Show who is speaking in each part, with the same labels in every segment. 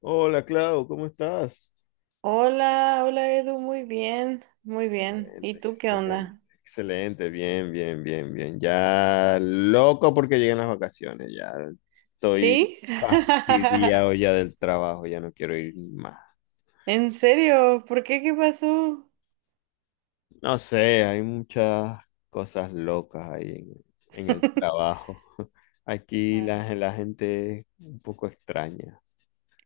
Speaker 1: Hola, Clau, ¿cómo estás?
Speaker 2: Hola, hola Edu, muy bien, muy bien. ¿Y
Speaker 1: Excelente,
Speaker 2: tú qué
Speaker 1: excelente,
Speaker 2: onda?
Speaker 1: excelente, bien, bien, bien, bien. Ya loco porque llegan las vacaciones, ya estoy
Speaker 2: ¿Sí?
Speaker 1: fastidiado ya del trabajo, ya no quiero ir más.
Speaker 2: ¿En serio? ¿Por qué? ¿Qué pasó?
Speaker 1: No sé, hay muchas cosas locas ahí en el trabajo. Aquí
Speaker 2: Ah,
Speaker 1: la gente es un poco extraña.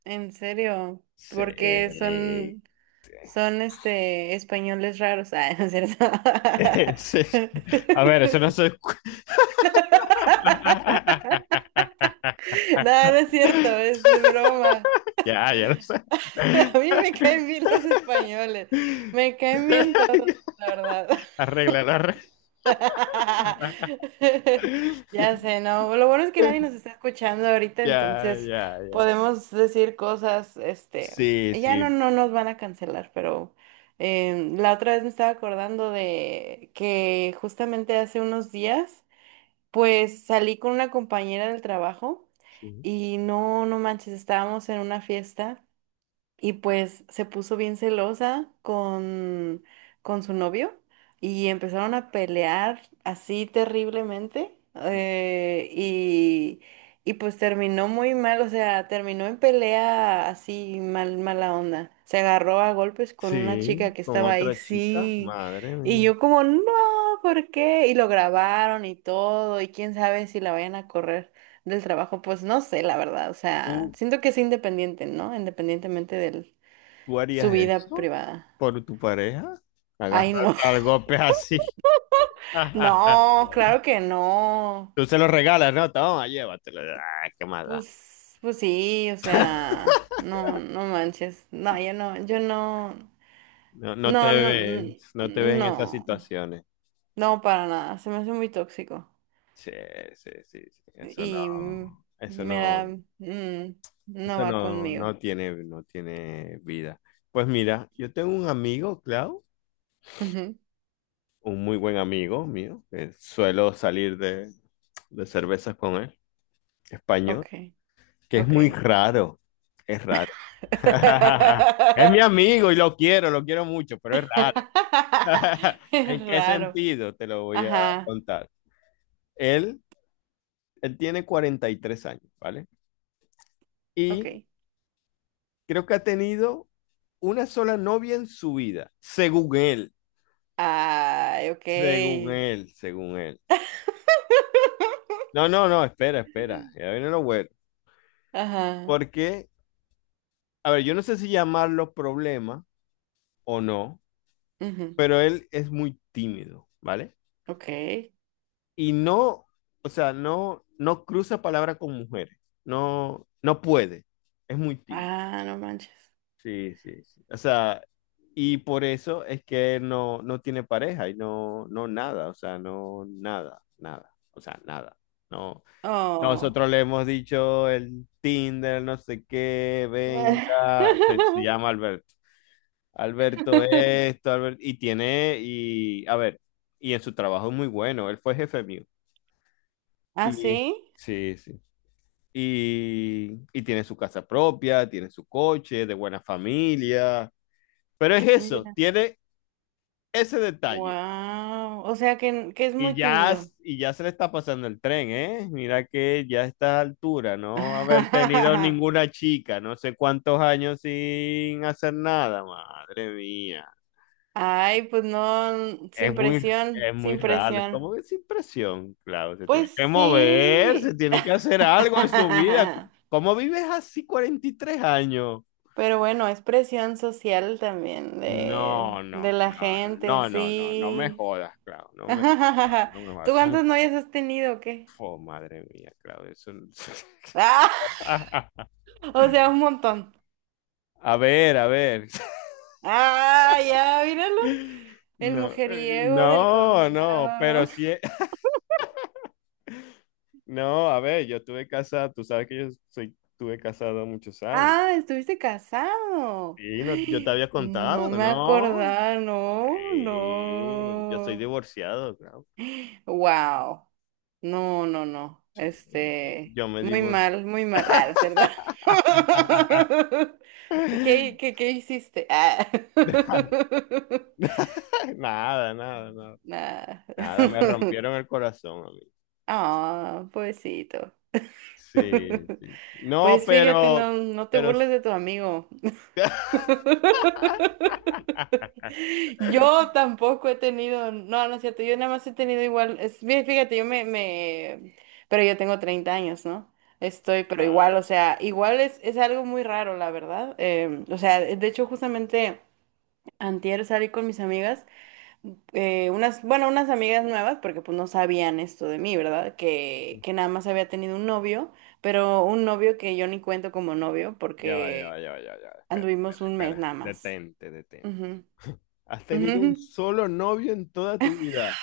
Speaker 2: ¿en serio?
Speaker 1: Sí.
Speaker 2: Porque son españoles raros. Ah, no es cierto.
Speaker 1: Sí. A ver, eso no se escucha.
Speaker 2: No, no es cierto, es broma.
Speaker 1: Ya, ya lo sé.
Speaker 2: A mí me caen bien los españoles. Me caen bien todos, la verdad.
Speaker 1: Arréglalo, arréglalo.
Speaker 2: Ya sé, ¿no? Lo bueno es que nadie nos está escuchando ahorita,
Speaker 1: Ya,
Speaker 2: entonces
Speaker 1: ya, ya.
Speaker 2: podemos decir cosas,
Speaker 1: Sí,
Speaker 2: ya no,
Speaker 1: sí,
Speaker 2: no nos van a cancelar, pero la otra vez me estaba acordando de que justamente hace unos días, pues salí con una compañera del trabajo
Speaker 1: sí.
Speaker 2: y no, no manches, estábamos en una fiesta. Y pues se puso bien celosa con su novio y empezaron a pelear así terriblemente. Y pues terminó muy mal, o sea, terminó en pelea así mal, mala onda. Se agarró a golpes con una chica
Speaker 1: Sí,
Speaker 2: que
Speaker 1: con
Speaker 2: estaba ahí,
Speaker 1: otra chica.
Speaker 2: sí.
Speaker 1: Madre
Speaker 2: Y
Speaker 1: mía.
Speaker 2: yo como, no, ¿por qué? Y lo grabaron y todo, y quién sabe si la vayan a correr del trabajo, pues no sé, la verdad, o sea,
Speaker 1: ¿Tú,
Speaker 2: siento que es independiente, ¿no? Independientemente de
Speaker 1: tú
Speaker 2: su
Speaker 1: harías
Speaker 2: vida
Speaker 1: eso
Speaker 2: privada.
Speaker 1: por tu pareja?
Speaker 2: Ay,
Speaker 1: Agarrar
Speaker 2: no,
Speaker 1: al golpe así.
Speaker 2: no, claro que no.
Speaker 1: Tú se lo regalas, ¿no? Toma, llévatelo. Ah, qué maldad.
Speaker 2: Pues sí, o sea, no, no manches. No, yo no, yo no,
Speaker 1: No, no te
Speaker 2: no, no,
Speaker 1: ves, no te ves en esas
Speaker 2: no,
Speaker 1: situaciones.
Speaker 2: no, para nada, se me hace muy tóxico
Speaker 1: Sí, sí, sí, sí. Eso
Speaker 2: y
Speaker 1: no, eso
Speaker 2: me da,
Speaker 1: no.
Speaker 2: mm, no
Speaker 1: Eso
Speaker 2: va
Speaker 1: no,
Speaker 2: conmigo.
Speaker 1: no tiene, no tiene vida. Pues mira, yo tengo un amigo, Clau,
Speaker 2: Ujú,
Speaker 1: un muy buen amigo mío, que suelo salir de cervezas con él, español,
Speaker 2: ok,
Speaker 1: que es muy
Speaker 2: ok.
Speaker 1: raro, es raro. Es mi amigo y lo quiero mucho, pero es raro.
Speaker 2: Es
Speaker 1: ¿En qué
Speaker 2: raro.
Speaker 1: sentido? Te lo voy a
Speaker 2: Ajá,
Speaker 1: contar. Él, él tiene 43 años, ¿vale? Y
Speaker 2: ok.
Speaker 1: creo que ha tenido una sola novia en su vida, según él.
Speaker 2: Ay, ok.
Speaker 1: Según él, según él. No, no, no, espera, espera. Ya viene lo bueno.
Speaker 2: Ajá,
Speaker 1: Porque, a ver, yo no sé si llamarlo problema o no,
Speaker 2: ujú,
Speaker 1: pero él es muy tímido, ¿vale?
Speaker 2: ok.
Speaker 1: Y no, o sea, no, no cruza palabra con mujeres. No, no puede. Es muy tímido.
Speaker 2: Ah, no manches.
Speaker 1: Sí, sí, sí. O sea, y por eso es que él no, no tiene pareja y no, no nada, o sea, no nada, nada, o sea, nada. No,
Speaker 2: Oh.
Speaker 1: nosotros le hemos dicho el Tinder, no sé qué, venga, se llama Alberto. Alberto esto, Alberto, y tiene, y a ver, y en su trabajo es muy bueno, él fue jefe mío.
Speaker 2: ¿Ah,
Speaker 1: Y
Speaker 2: sí?
Speaker 1: sí, sí. Y tiene su casa propia, tiene su coche, de buena familia, pero es eso,
Speaker 2: Mira.
Speaker 1: tiene ese detalle.
Speaker 2: Wow. O sea que es
Speaker 1: Y
Speaker 2: muy
Speaker 1: ya,
Speaker 2: tímido.
Speaker 1: y ya se le está pasando el tren, ¿eh? Mira que ya a esta altura, no haber tenido ninguna chica, no sé cuántos años sin hacer nada, madre mía.
Speaker 2: Ay, pues no,
Speaker 1: Es
Speaker 2: sin
Speaker 1: muy,
Speaker 2: presión,
Speaker 1: es muy
Speaker 2: sin
Speaker 1: raro, es
Speaker 2: presión.
Speaker 1: como que sin presión, claro, se tiene
Speaker 2: Pues
Speaker 1: que mover, se
Speaker 2: sí.
Speaker 1: tiene que hacer algo en su vida. ¿Cómo vives así 43 años?
Speaker 2: Pero bueno, es presión social también de,
Speaker 1: No, no,
Speaker 2: de la
Speaker 1: no,
Speaker 2: gente,
Speaker 1: no, no, no, no me
Speaker 2: sí.
Speaker 1: jodas, claro, no me, no me
Speaker 2: ¿Tú
Speaker 1: jodas.
Speaker 2: cuántas novias has tenido o qué?
Speaker 1: Oh, madre mía, claro, eso.
Speaker 2: ¡Ah! O sea, un montón.
Speaker 1: A ver, a ver.
Speaker 2: Ah, ya, míralo. El
Speaker 1: No,
Speaker 2: mujeriego del
Speaker 1: no, no,
Speaker 2: condado,
Speaker 1: pero
Speaker 2: ¿no?
Speaker 1: sí, no, a ver, yo estuve casado, tú sabes que yo soy, estuve casado muchos años.
Speaker 2: Ah, estuviste casado.
Speaker 1: Sí, no, yo te
Speaker 2: Ay,
Speaker 1: había
Speaker 2: no
Speaker 1: contado,
Speaker 2: me
Speaker 1: ¿no?
Speaker 2: acordaba, no,
Speaker 1: Sí, yo soy
Speaker 2: no.
Speaker 1: divorciado, claro.
Speaker 2: Wow. No, no, no.
Speaker 1: Sí. Sí,
Speaker 2: Este,
Speaker 1: yo me
Speaker 2: muy
Speaker 1: divorcié.
Speaker 2: mal, muy mal. Ah, es verdad. ¿Qué hiciste? Ah.
Speaker 1: Nada, nada, nada.
Speaker 2: Nada.
Speaker 1: Nada, me rompieron el corazón a mí.
Speaker 2: Ah, pobrecito.
Speaker 1: Sí, sí. No,
Speaker 2: Pues fíjate,
Speaker 1: pero,
Speaker 2: no, no te
Speaker 1: pero
Speaker 2: burles de tu amigo. Yo tampoco he tenido, no, no es cierto, yo nada más he tenido igual, es, bien, fíjate, pero yo tengo 30 años, ¿no? Estoy, pero igual,
Speaker 1: Claro.
Speaker 2: o sea, igual es algo muy raro, la verdad. O sea, de hecho, justamente antier salí con mis amigas, unas, bueno, unas amigas nuevas, porque pues no sabían esto de mí, ¿verdad? Que nada más había tenido un novio, pero un novio que yo ni cuento como novio,
Speaker 1: Ya va, ya
Speaker 2: porque
Speaker 1: va, ya va, ya va, ya va. Espera,
Speaker 2: anduvimos
Speaker 1: espera,
Speaker 2: un mes
Speaker 1: espera.
Speaker 2: nada más.
Speaker 1: Detente, detente.
Speaker 2: Ujú,
Speaker 1: Has tenido un
Speaker 2: ujú.
Speaker 1: solo novio en toda tu vida.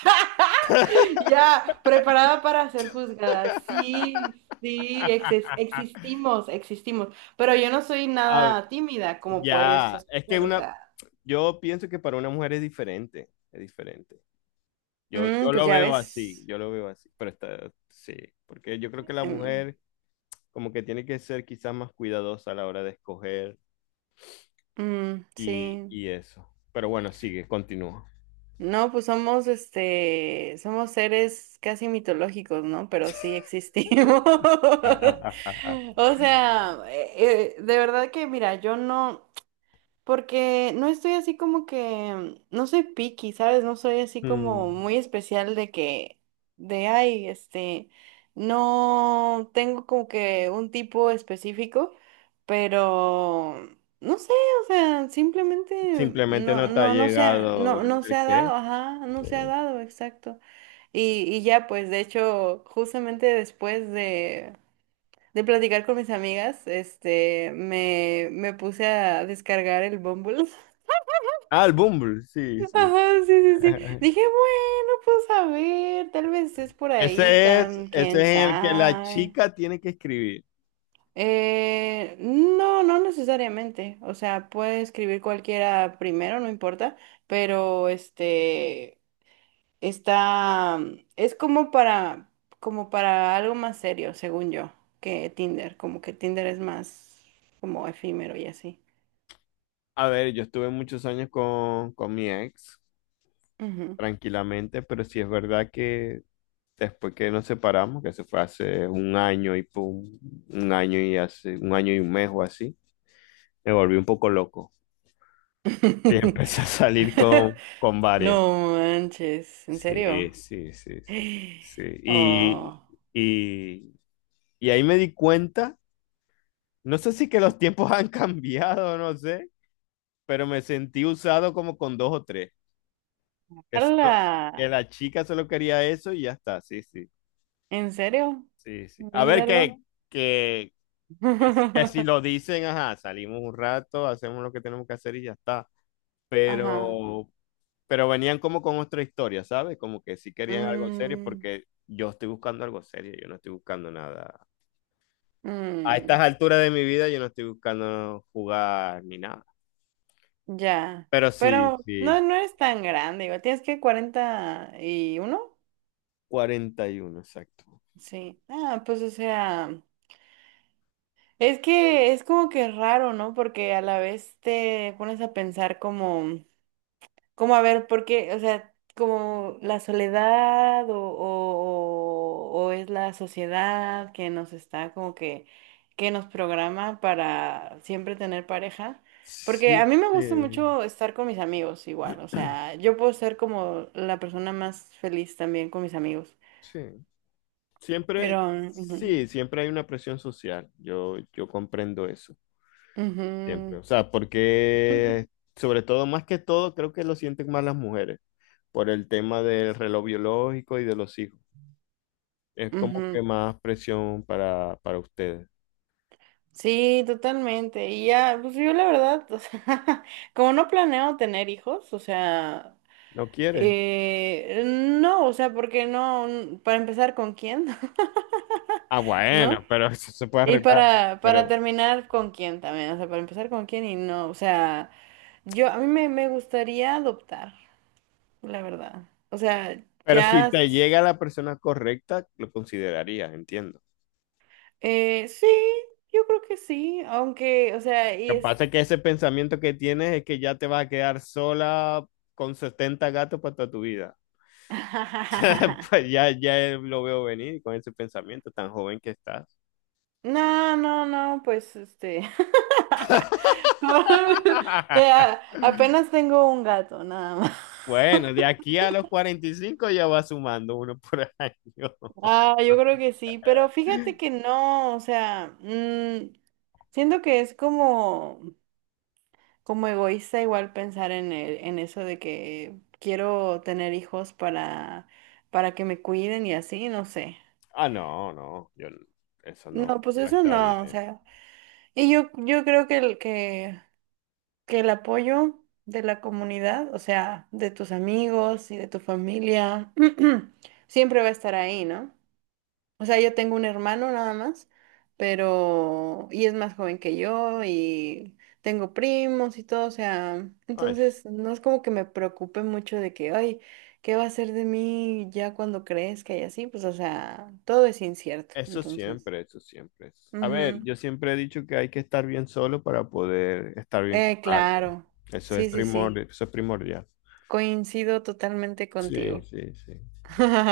Speaker 2: Ya, preparada para ser juzgada. Sí, sí, existimos, existimos. Pero yo no soy
Speaker 1: Ah,
Speaker 2: nada tímida, como puedes
Speaker 1: ya, es que
Speaker 2: escuchar, o
Speaker 1: una,
Speaker 2: sea.
Speaker 1: yo pienso que para una mujer es diferente, es diferente. Yo,
Speaker 2: Mm,
Speaker 1: yo
Speaker 2: pues
Speaker 1: lo
Speaker 2: ya
Speaker 1: veo así,
Speaker 2: ves.
Speaker 1: yo lo veo así, pero está, sí, porque yo creo que la
Speaker 2: Mm,
Speaker 1: mujer como que tiene que ser quizás más cuidadosa a la hora de escoger
Speaker 2: mm,
Speaker 1: y,
Speaker 2: sí.
Speaker 1: y eso. Pero bueno, sigue, continúa.
Speaker 2: No, pues somos, somos seres casi mitológicos, ¿no? Pero sí existimos. O sea, de verdad que, mira, yo no. Porque no estoy así como que, no soy picky, ¿sabes? No soy así como
Speaker 1: Mm.
Speaker 2: muy especial de que, de, ay, no tengo como que un tipo específico, pero, no sé, o sea, simplemente
Speaker 1: Simplemente
Speaker 2: no,
Speaker 1: no te ha
Speaker 2: no, no se ha,
Speaker 1: llegado
Speaker 2: no,
Speaker 1: el
Speaker 2: no se
Speaker 1: el
Speaker 2: ha
Speaker 1: qué.
Speaker 2: dado, ajá, no se ha dado, exacto. Y ya, pues, de hecho, justamente después de platicar con mis amigas, me puse a descargar el Bumble.
Speaker 1: Ah, el Bumble, sí, sí.
Speaker 2: Ajá, sí, sí, sí. Dije, bueno, pues a ver, tal vez es por ahí,
Speaker 1: Ese es,
Speaker 2: tan,
Speaker 1: ese
Speaker 2: quién
Speaker 1: es en el que la
Speaker 2: sabe.
Speaker 1: chica tiene que escribir.
Speaker 2: No, no necesariamente. O sea, puede escribir cualquiera primero, no importa, pero este está, es como para, como para algo más serio, según yo, que Tinder. Como que Tinder es más como efímero y así.
Speaker 1: A ver, yo estuve muchos años con mi ex,
Speaker 2: Ujú.
Speaker 1: tranquilamente, pero sí es verdad que después que nos separamos, que se fue hace un año y pum, un año y hace, un año y un mes o así, me volví un poco loco. Y empecé a salir con varias.
Speaker 2: No manches, ¿en
Speaker 1: Sí,
Speaker 2: serio?
Speaker 1: sí, sí, sí, sí.
Speaker 2: Oh,
Speaker 1: Y, y ahí me di cuenta, no sé si que los tiempos han cambiado, no sé, pero me sentí usado como con dos o tres, que, solo- que
Speaker 2: ¡hala!
Speaker 1: la chica solo quería eso y ya está, sí, sí,
Speaker 2: ¿En serio?
Speaker 1: sí, sí. A ver
Speaker 2: Míralo.
Speaker 1: que, que, que si lo dicen, ajá, salimos un rato, hacemos lo que tenemos que hacer y ya está,
Speaker 2: Ajá.
Speaker 1: pero, pero, venían como con otra historia, ¿sabes? Como que sí querían algo serio
Speaker 2: Mm,
Speaker 1: porque. Yo estoy buscando algo serio, yo no estoy buscando nada. A
Speaker 2: mm,
Speaker 1: estas alturas de mi vida yo no estoy buscando jugar ni nada.
Speaker 2: ya.
Speaker 1: Pero sí,
Speaker 2: Pero no,
Speaker 1: sí.
Speaker 2: no es tan grande, igual. ¿Tienes que 41?
Speaker 1: 41, exacto.
Speaker 2: Sí. Ah, pues o sea, es que es como que raro, ¿no? Porque a la vez te pones a pensar como. Como a ver, ¿por qué? O sea, como la soledad o es la sociedad que nos está como que nos programa para siempre tener pareja. Porque a
Speaker 1: Sí,
Speaker 2: mí me gusta
Speaker 1: sí,
Speaker 2: mucho estar con mis amigos igual, o sea, yo puedo ser como la persona más feliz también con mis amigos.
Speaker 1: sí.
Speaker 2: Pero...
Speaker 1: Siempre,
Speaker 2: ujú,
Speaker 1: sí, siempre hay una presión social. Yo comprendo eso, siempre.
Speaker 2: ujú.
Speaker 1: O sea, porque sobre todo, más que todo, creo que lo sienten más las mujeres por el tema del reloj biológico y de los hijos. Es como
Speaker 2: Ujú.
Speaker 1: que más presión para ustedes.
Speaker 2: Sí, totalmente. Y ya, pues yo la verdad, o sea, como no planeo tener hijos, o sea,
Speaker 1: ¿No quieres?
Speaker 2: Eh, no, o sea, porque no, para empezar con quién,
Speaker 1: Ah,
Speaker 2: ¿no?
Speaker 1: bueno, pero eso se puede
Speaker 2: Y
Speaker 1: arreglar.
Speaker 2: para
Speaker 1: Pero
Speaker 2: terminar con quién también, o sea, para empezar con quién y no, o sea, yo, a mí me gustaría adoptar, la verdad. O sea,
Speaker 1: Pero si
Speaker 2: ya,
Speaker 1: te llega la persona correcta, lo considerarías, entiendo.
Speaker 2: sí, yo creo que sí, aunque, o sea, y
Speaker 1: Lo que
Speaker 2: es...
Speaker 1: pasa es que ese pensamiento que tienes es que ya te vas a quedar sola con 70 gatos para toda tu vida. Pues ya, ya lo veo venir con ese pensamiento tan joven que estás.
Speaker 2: No, no, no, pues Como- apenas tengo un gato, nada más.
Speaker 1: Bueno, de aquí a los 45 ya va sumando uno por año.
Speaker 2: Ah, yo creo que sí, pero fíjate que no, o sea, siento que es como, egoísta igual pensar en en eso de que quiero tener hijos para que me cuiden y así, no sé.
Speaker 1: Ah, no, no, yo, eso
Speaker 2: No,
Speaker 1: no,
Speaker 2: pues
Speaker 1: no
Speaker 2: eso
Speaker 1: está
Speaker 2: no, o
Speaker 1: bien.
Speaker 2: sea, y yo creo que el apoyo de la comunidad, o sea, de tus amigos y de tu familia, siempre va a estar ahí, ¿no? O sea, yo tengo un hermano nada más, pero... Y es más joven que yo y tengo primos y todo, o sea,
Speaker 1: Ay,
Speaker 2: entonces no es como que me preocupe mucho de que, ay, ¿qué va a ser de mí ya cuando crezca y así? Pues, o sea, todo es incierto,
Speaker 1: eso
Speaker 2: entonces.
Speaker 1: siempre, eso siempre. A ver,
Speaker 2: Ujú.
Speaker 1: yo siempre he dicho que hay que estar bien solo para poder estar bien con
Speaker 2: Eh,
Speaker 1: alguien.
Speaker 2: claro,
Speaker 1: Eso
Speaker 2: sí,
Speaker 1: es
Speaker 2: sí, sí,
Speaker 1: primordial, eso es primordial.
Speaker 2: coincido totalmente
Speaker 1: Sí,
Speaker 2: contigo.
Speaker 1: sí, sí.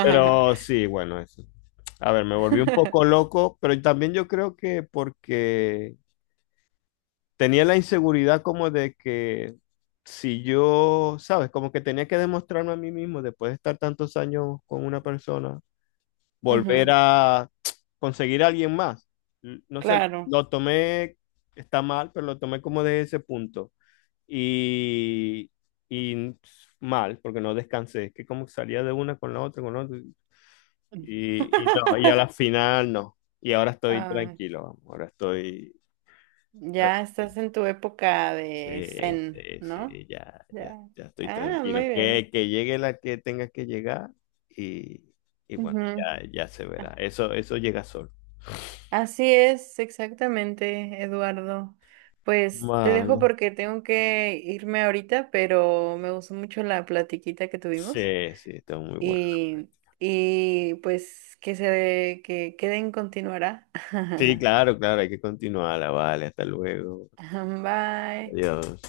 Speaker 1: Pero sí, bueno, eso. A ver, me volví un poco loco, pero también yo creo que porque tenía la inseguridad como de que si yo, ¿sabes? Como que tenía que demostrarme a mí mismo después de estar tantos años con una persona volver
Speaker 2: Ujú,
Speaker 1: a conseguir a alguien más. No sé,
Speaker 2: claro.
Speaker 1: lo tomé, está mal, pero lo tomé como de ese punto. Y, y mal, porque no descansé. Es que como salía de una con la otra, con la otra. Y no, y a la final no. Y ahora estoy
Speaker 2: Ay,
Speaker 1: tranquilo, vamos, ahora estoy. tra-
Speaker 2: ya estás en tu época de
Speaker 1: Sí,
Speaker 2: zen,
Speaker 1: sí,
Speaker 2: ¿no?
Speaker 1: sí, ya, ya,
Speaker 2: Ya.
Speaker 1: ya estoy
Speaker 2: Ah, muy
Speaker 1: tranquilo.
Speaker 2: bien.
Speaker 1: Que llegue la que tenga que llegar y, y bueno,
Speaker 2: Ujú.
Speaker 1: ya, ya se
Speaker 2: Ah,
Speaker 1: verá. Eso llega solo.
Speaker 2: así es, exactamente, Eduardo. Pues te dejo
Speaker 1: Mal.
Speaker 2: porque tengo que irme ahorita, pero me gustó mucho la platiquita que tuvimos
Speaker 1: Sí, sí, está muy bueno.
Speaker 2: y, y pues que se que queden continuará.
Speaker 1: Sí, claro, claro, hay que continuarla, vale, hasta luego.
Speaker 2: Bye.
Speaker 1: Adiós.